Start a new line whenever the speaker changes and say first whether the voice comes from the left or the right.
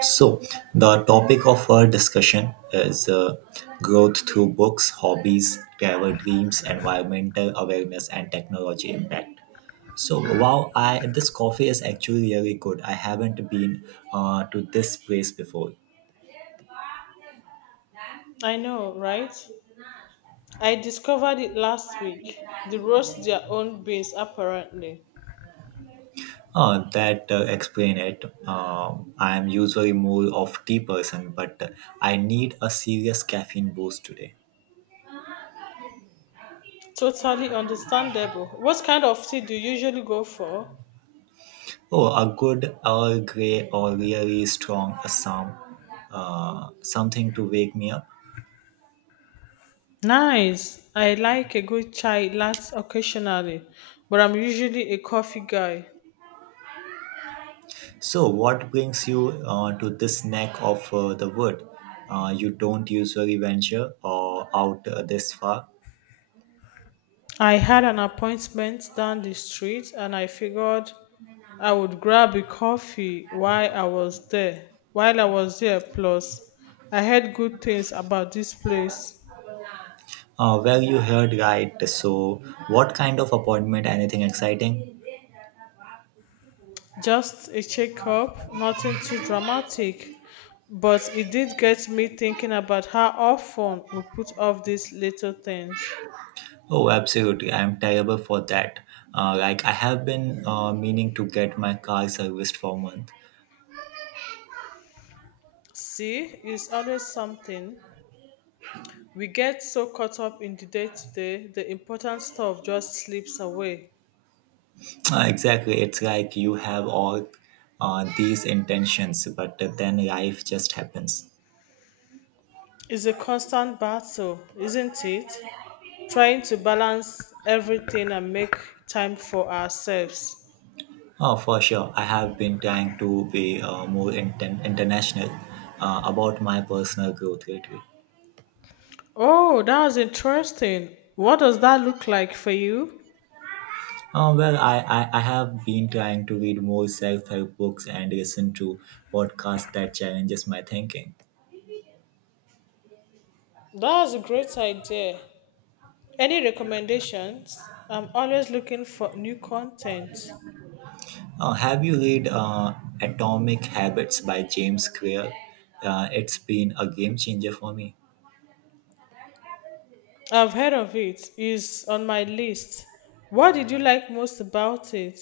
right: So, the topic of our discussion is growth through books, hobbies, travel dreams, environmental awareness, and technology impact. So, wow, I this coffee is actually really good. I haven't been to this place before.
left: I know, right? I discovered it last week. They roast their own beans, apparently.
right: That explain it. I am usually more of tea person, but I need a serious caffeine boost today.
left: Totally understandable. What kind of tea do you usually go for?
right: Oh, a good Earl Grey or really strong Assam. Something to wake me up.
left: Nice. I like a good chai latte occasionally, but I'm usually a coffee guy.
right: So, what brings you to this neck of the wood? You don't usually venture or out this far.
left: I had an appointment down the street and I figured I would grab a coffee while I was there, plus, I heard good things about this place.
right: Well, you heard right. So, what kind of appointment? Anything exciting?
left: Just a checkup, nothing too dramatic. But it did get me thinking about how often we put off these little things.
right: Oh, absolutely. I'm terrible for that. Like, I have been meaning to get my car serviced for a month.
left: See, it's always something. We get so caught up in the day to day, the important stuff just slips away.
right: Exactly. It's like you have all these intentions, but then life just happens.
left: It's a constant battle, isn't it? Trying to balance everything and make time for ourselves.
right: Oh, for sure. I have been trying to be more international about my personal growth lately.
left: Oh, that was interesting. What does that look like for you?
right: Well, I have been trying to read more self-help books and listen to podcasts that challenges my thinking.
left: That's a great idea. Any recommendations? I'm always looking for new content.
right: Have you read Atomic Habits by James Clear? It's been a game changer for me.
left: I've heard of it. It's on my list. What did you like most about it?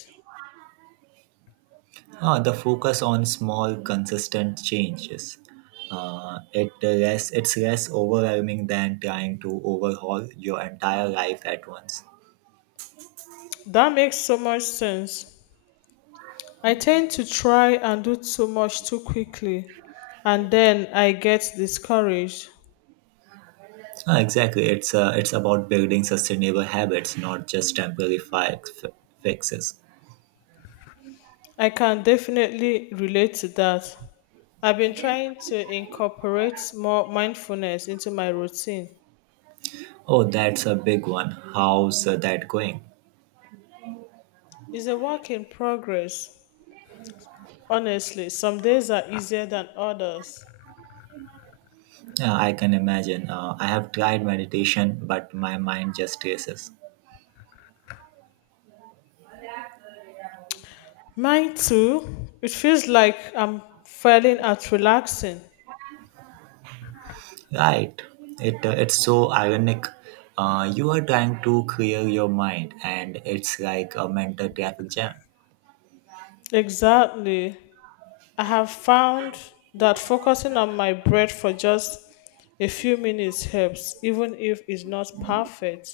right: Ah, the focus on small, consistent changes. It's less overwhelming than trying to overhaul your entire life at once.
left: That makes so much sense. I tend to try and do too much too quickly, and then I get discouraged.
right: Ah, exactly. It's about building sustainable habits, not just temporary fixes.
left: I can definitely relate to that. I've been trying to incorporate more mindfulness into my routine.
right: Oh, that's a big one. How's that going?
left: It's a work in progress. Honestly, some days are easier than others.
right: Yeah, I can imagine. I have tried meditation, but my mind just races.
left: Mine too. It feels like I'm failing at relaxing.
right: Right. It it's so ironic. You are trying to clear your mind, and it's like a mental traffic jam.
left: Exactly. I have found that focusing on my breath for just a few minutes helps, even if it's not perfect.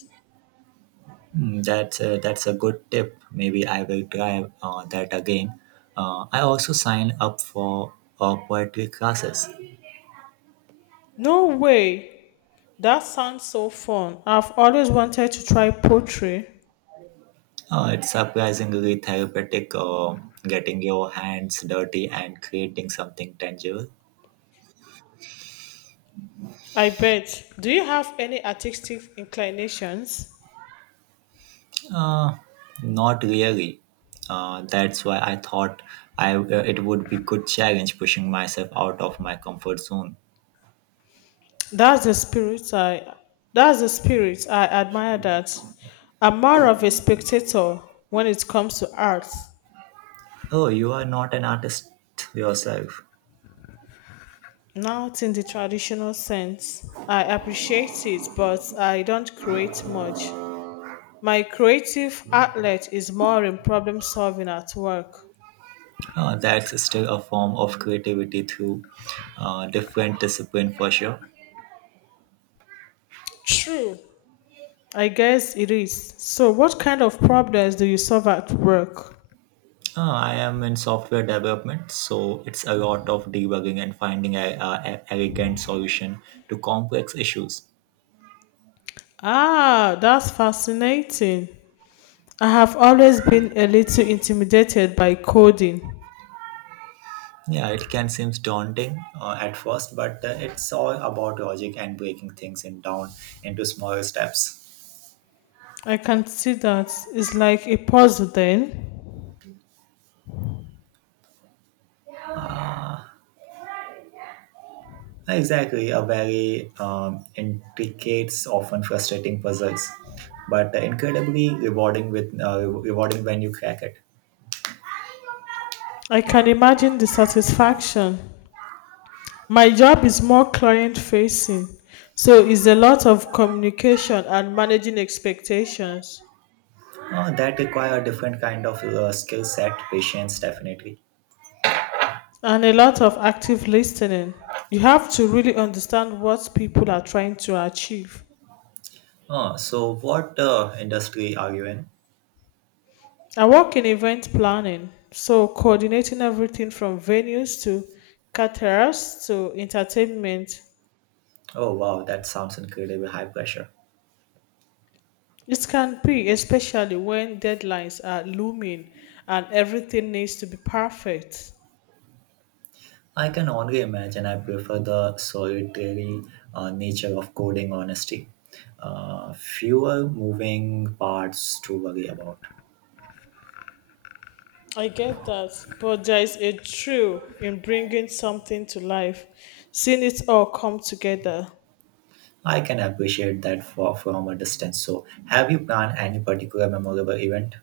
right: Mm, that's a good tip. Maybe I will try that again. I also signed up for poetry classes.
left: No way! That sounds so fun. I've always wanted to try poetry.
right: It's surprisingly therapeutic. Getting your hands dirty and creating something tangible.
left: I bet. Do you have any artistic inclinations?
right: Uh, Not really. That's why I thought I it would be good challenge pushing myself out of my comfort zone.
left: That's the spirit I that's the spirit. I admire that. I'm more of a spectator when it comes to art.
right: Oh, you are not an artist yourself.
left: Not in the traditional sense. I appreciate it, but I don't create much. My creative outlet is more in problem solving at work.
right: That's still a form of creativity through different discipline for sure.
left: True. I guess it is. So, what kind of problems do you solve at work?
right: I am in software development, so it's a lot of debugging and finding a elegant solution to complex issues.
left: Ah, that's fascinating. I have always been a little intimidated by coding.
right: Yeah, it can seem daunting at first, but it's all about logic and breaking things in down into smaller steps.
left: I can see that it's like a puzzle then.
right: Exactly, a very intricate, often frustrating puzzles, but incredibly rewarding with rewarding when you crack it.
left: I can imagine the satisfaction. My job is more client facing, so it's a lot of communication and managing expectations,
right: That require a different kind of skill set, patience, definitely.
left: and a lot of active listening. You have to really understand what people are trying to achieve.
right: So, what industry are you in?
left: I work in event planning, so coordinating everything from venues to caterers to entertainment.
right: Oh wow, that sounds incredibly high pressure.
left: It can be, especially when deadlines are looming and everything needs to be perfect.
right: I can only imagine. I prefer the solitary nature of coding honesty. Fewer moving parts to worry about.
left: I get that, but there is a thrill in bringing something to life, seeing it all come together.
right: I can appreciate that from a distance. So, have you planned any particular memorable event?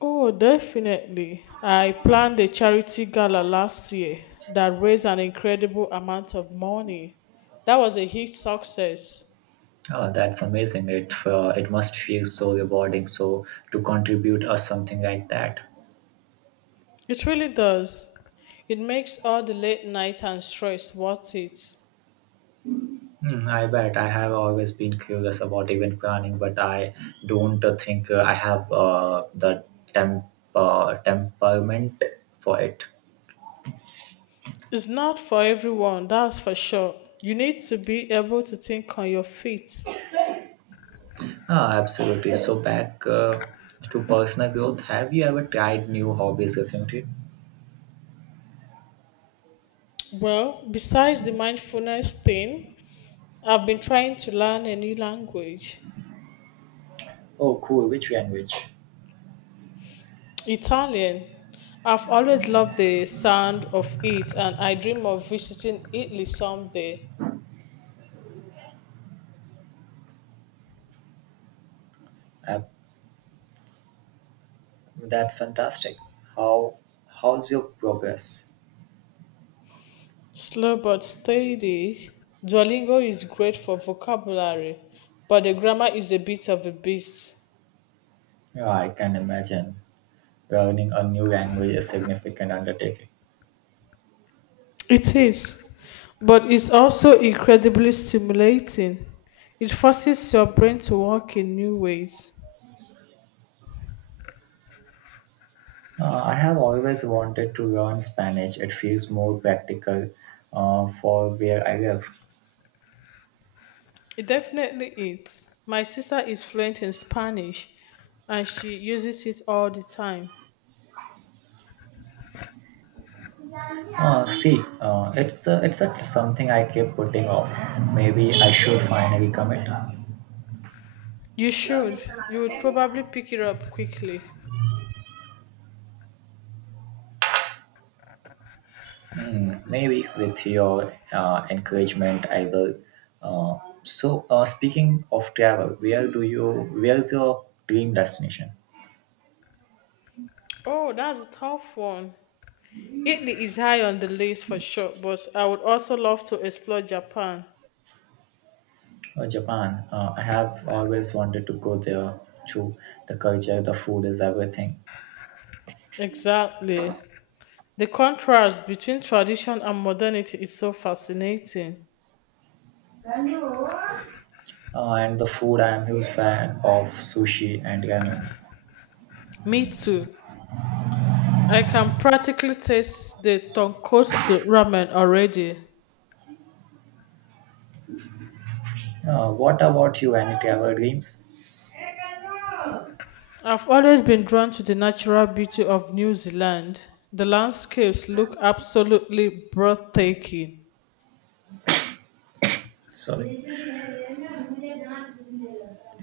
left: Oh, definitely. I planned a charity gala last year that raised an incredible amount of money. That was a huge success.
right: Oh, that's amazing. It, it must feel so rewarding. So, to contribute or something like that.
left: It really does. It makes all the late night and stress worth it.
right: Hmm, I bet I have always been curious about event planning, but I don't think I have the temp temperament for it.
left: It's not for everyone, that's for sure. You need to be able to think on your feet.
right: Ah, absolutely. So back to personal growth. Have you ever tried new hobbies recently?
left: Well, besides the mindfulness thing, I've been trying to learn a new language.
right: Oh, cool. Which language?
left: Italian. I've always loved the sound of it and I dream of visiting Italy someday.
right: Uh, that's fantastic. How how's your progress?
left: Slow but steady. Duolingo is great for vocabulary, but the grammar is a bit of a beast.
right: Yeah, I can imagine. Learning a new language is significant undertaking.
left: It is, but it's also incredibly stimulating. It forces your brain to work in new ways.
right: I have always wanted to learn Spanish. It feels more practical for where I live.
left: It definitely is. My sister is fluent in Spanish and she uses it all the time.
right: See, it's a, something I keep putting off. Maybe I should finally commit.
left: You should. You would probably pick it up quickly.
right: Hmm, maybe with your encouragement, I will. Uh, so, speaking of travel, where do you? Where's your dream destination?
left: Oh, that's a tough one. Italy is high on the list for sure, but I would also love to explore Japan.
right: Japan. I have always wanted to go there too. The culture, the food is everything.
left: Exactly. The contrast between tradition and modernity is so fascinating.
right: And the food, I am huge fan of sushi and ramen.
left: Me too. I can practically taste the tonkotsu ramen already.
right: What about you? Any travel dreams?
left: I've always been drawn to the natural beauty of New Zealand. The landscapes look absolutely breathtaking.
right: Sorry.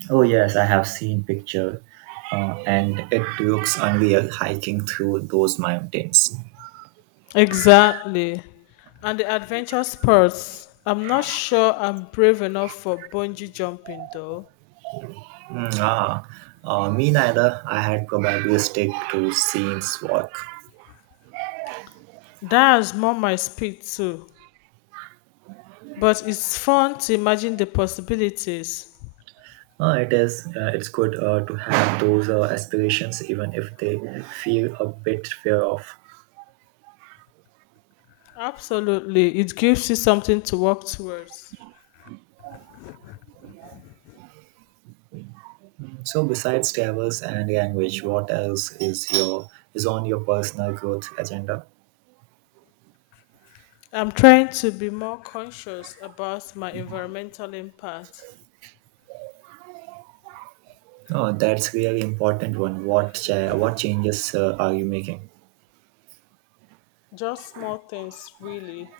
right: Oh yes, I have seen picture, and it looks unreal hiking through those mountains.
left: Exactly. And the adventure sports. I'm not sure I'm brave enough for bungee jumping though.
right: Mm, ah, me neither. I had probably stick to scenes walk.
left: That's more my speed too. But it's fun to imagine the possibilities.
right: It is. It's good to have those aspirations, even if they feel a bit fear of.
left: Absolutely. It gives you something to work towards.
right: So besides travels and language, what else is your is on your personal growth agenda?
left: I'm trying to be more conscious about my environmental impact.
right: Oh, that's really important one. What changes are you making?
left: Just small things, really.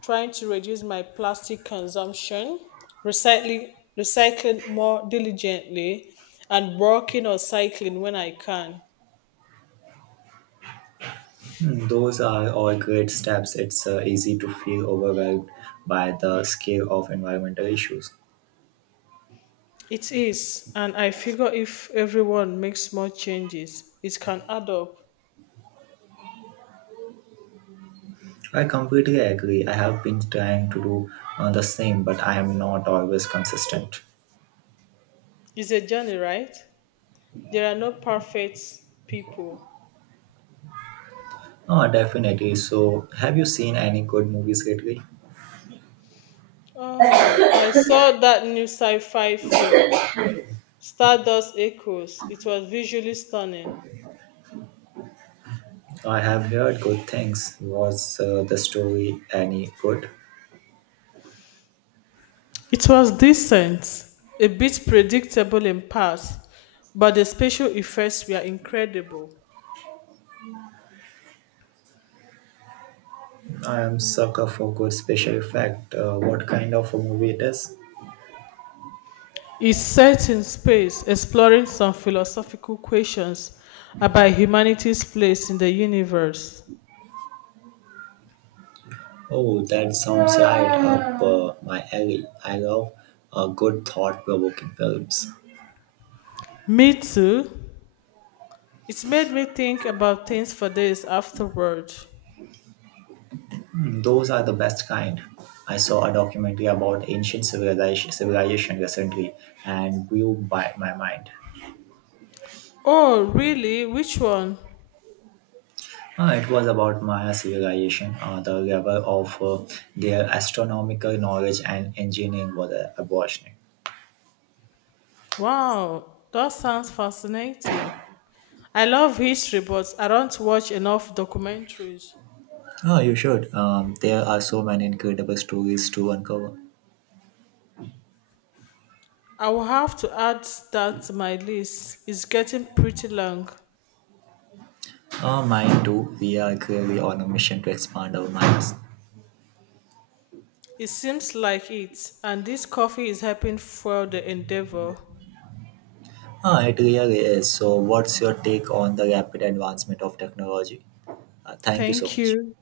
left: Trying to reduce my plastic consumption, recycling, recycling more diligently, and working on cycling when I can.
right: Hmm, those are all great steps. It's easy to feel overwhelmed by the scale of environmental issues.
left: It is, and I figure if everyone makes small changes, it can add up.
right: I completely agree. I have been trying to do the same, but I am not always consistent.
left: It's a journey, right? There are no perfect people.
right: Oh, definitely. So, have you seen any good movies lately?
left: Oh, I saw that new sci fi film, Stardust Echoes. It was visually stunning.
right: I have heard good things. Was the story any good?
left: It was decent, a bit predictable in parts, but the special effects were incredible.
right: I am sucker for good special effect. What kind of a movie it is?
left: It's set in space, exploring some philosophical questions about humanity's place in the universe.
right: Oh, that sounds right up my alley. I love good thought-provoking films.
left: Me too. It made me think about things for days afterward.
right: Hmm, those are the best kind. I saw a documentary about civilization recently and blew by my mind.
left: Oh, really? Which one?
right: It was about Maya civilization. The level of their astronomical knowledge and engineering was abortioning.
left: Wow, that sounds fascinating. I love history, but I don't watch enough documentaries.
right: Oh, you should. There are so many incredible stories to uncover.
left: I will have to add that. My list is getting pretty long.
right: Mine too. We are clearly on a mission to expand our minds.
left: It seems like it, and this coffee is helping fuel the endeavor.
right: It really is. So, what's your take on the rapid advancement of technology? Thank you so
left: Thank
right: much.
left: you.